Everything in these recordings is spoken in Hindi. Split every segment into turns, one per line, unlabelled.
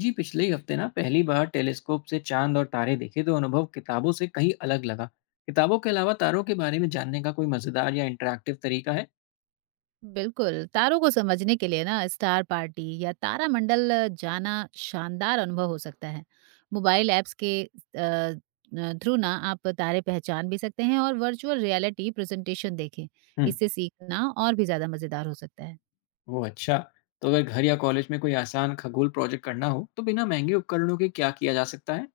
जी पिछले ही हफ्ते ना पहली बार टेलीस्कोप से चांद और तारे देखे तो अनुभव किताबों से कहीं अलग लगा। किताबों के अलावा तारों के बारे में जानने का कोई मजेदार या इंटरेक्टिव तरीका है?
बिल्कुल, तारों को समझने के लिए ना स्टार पार्टी या तारामंडल जाना शानदार अनुभव हो सकता है। मोबाइल ऐप्स के थ्रू ना आप तारे पहचान भी सकते हैं और वर्चुअल रियलिटी प्रेजेंटेशन देखें।
हम्म।
इससे सीखना और भी ज़्यादा मज़ेदार हो सकता है।
वो अच्छा। तो अगर घर या कॉलेज में कोई आसान खगोल प्रोजेक्ट करना हो तो बिना महंगे उपकरणों के क्या किया जा सकता है?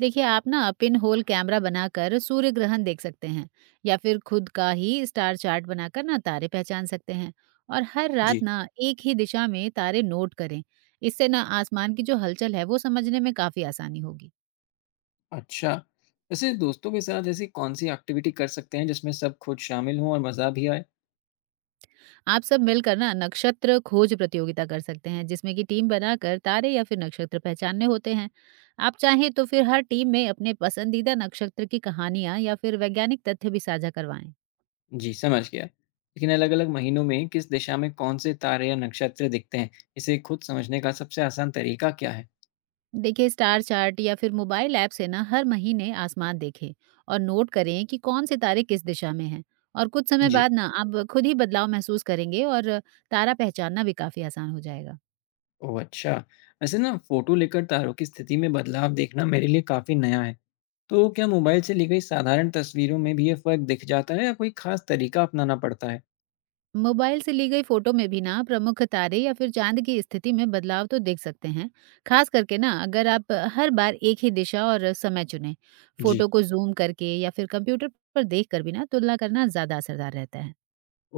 देखिए आप ना पिन होल कैमरा बनाकर सूर्य ग्रहण देख सकते हैं या फिर खुद का ही स्टार चार्ट बनाकर ना तारे पहचान सकते हैं और हर रात
जी।
ना एक ही दिशा में तारे नोट करें। इससे ना आसमान की जो हलचल है वो समझने में काफी आसानी होगी।
अच्छा। वैसे दोस्तों के साथ ऐसी कौन सी एक्टिविटी कर सकते हैं जिसमें सब खुद शामिल हों और मज़ा भी आए?
आप सब मिलकर ना नक्षत्र खोज प्रतियोगिता कर सकते हैं जिसमें कि टीम बनाकर तारे या फिर नक्षत्र पहचानने होते हैं। आप चाहें तो फिर हर टीम में अपने पसंदीदा नक्षत्र की कहानियां या फिर वैज्ञानिक तथ्य भी साझा करवाएं।
जी समझ गया, लेकिन अलग अलग महीनों में किस दिशा में कौन से तारे या नक्षत्र दिखते हैं? इसे खुद समझने का सबसे आसान तरीका क्या है?
देखिए स्टार चार्ट या फिर मोबाइल ऐप से ना हर महीने आसमान देखें और नोट करें कि कौन से तारे किस दिशा में हैं। और कुछ समय
जी।
बाद ना आप खुद ही बदलाव महसूस करेंगे और तारा पहचानना भी काफी आसान हो जाएगा।
ओह! अच्छा। वैसे ना फ़ोटो लेकर तारों की स्थिति में बदलाव देखना मेरे लिए काफ़ी नया है। तो क्या मोबाइल से ली गई साधारण तस्वीरों में भी ये फ़र्क दिख जाता है या कोई ख़ास तरीका अपनाना पड़ता है?
मोबाइल से ली गई फोटो में भी ना प्रमुख तारे या फिर चांद की स्थिति में बदलाव तो देख सकते हैं। खास करके ना अगर आप हर बार एक ही दिशा और समय चुने।
जी।
फोटो को जूम करके या फिर कंप्यूटर पर देख कर भी ना तुलना करना ज्यादा असरदार रहता है।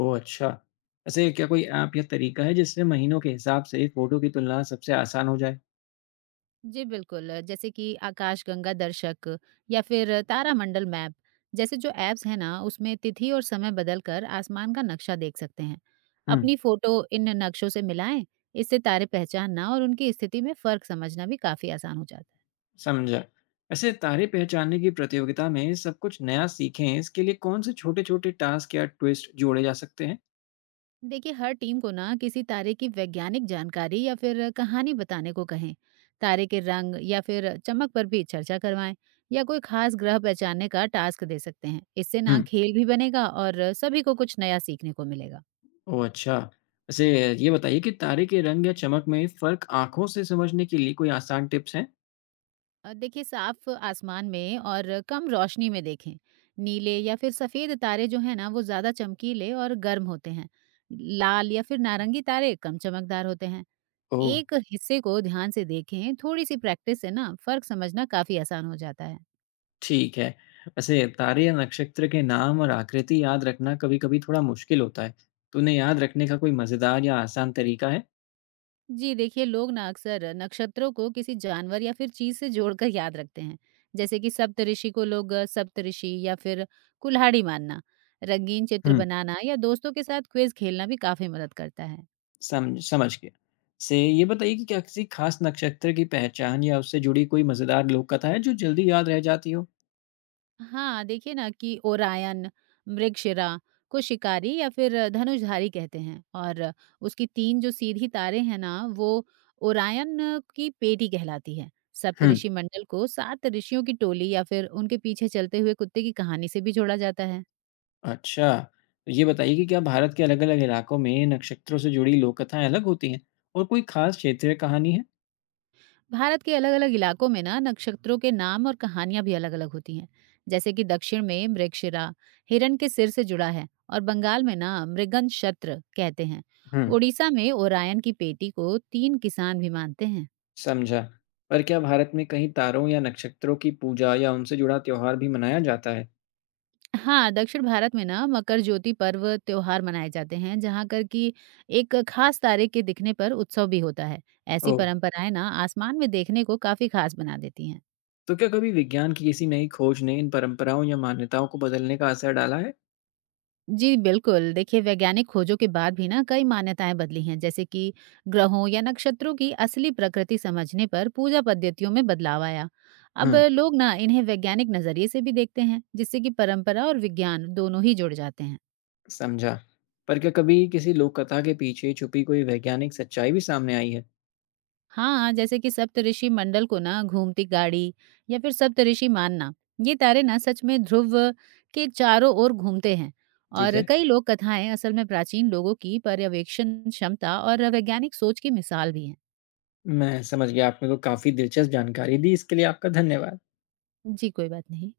ओह! अच्छा। वैसे क्या कोई ऐप या तरीका है जिससे महीनों के हिसाब से फ़ोटो की तुलना सबसे आसान हो जाए?
जी बिल्कुल, जैसे कि आकाशगंगा दर्शक या फिर तारामंडल मैप जैसे जो ऐप्स हैं ना, उसमें तिथि और समय बदलकर आसमान का नक्शा देख सकते हैं।
हुँ,
अपनी फोटो इन नक्शों से मिलाएं, इससे तारे पहचानना और उनकी स्थिति में फर्क समझना भी काफ़ी आसान हो जाता है।
समझा। वैसे तारे पहचानने की प्रतियोगिता में सब कुछ नया सीखें, इसके लिए कौन से छोटे-छोटे टास्क या ट्विस्ट जोड़े जा सकते हैं?
देखिए हर टीम को ना किसी तारे की वैज्ञानिक जानकारी या फिर कहानी बताने को कहें। तारे के रंग या फिर चमक पर भी चर्चा करवाएं या कोई खास ग्रह पहचानने का टास्क दे सकते हैं। इससे
हुँ।
ना खेल भी बनेगा और सभी को कुछ नया सीखने को मिलेगा।
ओह अच्छा। वैसे ये बताइए कि तारे के रंग या चमक में फ़र्क आँखों से समझने के लिए कोई आसान टिप्स हैं?
देखिए साफ आसमान में और कम रोशनी में देखें। नीले या फिर सफेद तारे जो हैं ना वो ज्यादा चमकीले और गर्म होते हैं। लाल या फिर नारंगी तारे कम चमकदार होते हैं।
ओह!
एक हिस्से को ध्यान से देखें। थोड़ी सी प्रैक्टिस से ना फर्क समझना काफी आसान हो जाता है।
ठीक है। वैसे तारे या नक्षत्र के नाम और आकृति याद रखना कभी-कभी थोड़ा मुश्किल होता है। तो उन्हें याद रखने का कोई मज़ेदार या आसान तरीका है?
जी देखिए लोग ना अक्सर नक्षत्रों को किसी जानवर या फिर चीज से जोड़कर याद रखते हैं। जैसे कि सप्तऋषि को लोग सप्तऋषि या फिर कुल्हाड़ी मानना। रंगीन चित्र
हुँ,
बनाना या दोस्तों के साथ क्विज खेलना भी काफी मदद करता है।
सम समझ गया। से ये बताइए कि क्या किसी ख़ास नक्षत्र की पहचान या उससे जुड़ी कोई मज़ेदार लोक कथा है जो जल्दी याद रह जाती हो?
हाँ, देखिए ना कि ओरायन, मृगशिरा को शिकारी या फिर धनुषधारी कहते हैं और उसकी 3 जो सीधी तारे हैं ना, वो ओरायन की पेटी कहलाती है।
हुँ।
सप्तऋषि मंडल को 7 ऋषियों की टोली या फिर उनके पीछे चलते हुए कुत्ते की कहानी से भी जोड़ा जाता है।
अच्छा, तो ये बताइए कि क्या भारत के अलग-अलग इलाकों में नक्षत्रों से जुड़ी लोक कथाएँ अलग होती हैं और कोई खास क्षेत्रीय कहानी है?
भारत के अलग अलग इलाकों में ना नक्षत्रों के नाम और कहानियां भी अलग अलग होती हैं। जैसे कि दक्षिण में मृगशिरा हिरण के सिर से जुड़ा है और बंगाल में ना मृगन शत्र कहते हैं।
हुँ।
उड़ीसा में ओरायन की पेटी को 3 किसान भी मानते हैं।
समझा। पर क्या भारत में कहीं तारों या नक्षत्रों की पूजा या उनसे जुड़ा त्योहार भी मनाया जाता है?
हाँ दक्षिण भारत में ना मकर ज्योति पर्व त्योहार मनाए जाते हैं जहाँ कर की एक खास तारे के दिखने पर उत्सव भी होता है। ऐसी
ओह!
परंपराएं ना आसमान में देखने को काफी खास बना देती हैं।
तो क्या कभी विज्ञान की किसी नई खोज ने इन परंपराओं या मान्यताओं को बदलने का असर डाला है?
जी, बिल्कुल। देखिए, वैज्ञानिक खोजों के बाद भी ना कई मान्यताएँ बदली हैं, जैसे कि ग्रहों या नक्षत्रों की असली प्रकृति समझने पर पूजा पद्धतियों में बदलाव आया। अब
हुँ।
लोग ना इन्हें वैज्ञानिक नज़रिए से भी देखते हैं, जिससे कि परंपरा और विज्ञान दोनों ही जुड़ जाते हैं।
समझा। पर क्या कभी किसी लोक कथा के पीछे छुपी कोई वैज्ञानिक सच्चाई भी सामने आई है?
हाँ, जैसे कि सप्तऋषि मंडल को ना घूमती गाड़ी या फिर सप्तऋषि मानना, ये तारे ना सच में ध्रुव के चारों ओर घूमते हैं
ठीक
और
है।
कई लोक कथाएँ असल में प्राचीन लोगों की पर्यवेक्षण क्षमता और वैज्ञानिक सोच की मिसाल भी हैं।
मैं समझ गया, आपने तो काफ़ी दिलचस्प जानकारी दी, इसके लिए आपका धन्यवाद।
जी, कोई बात नहीं।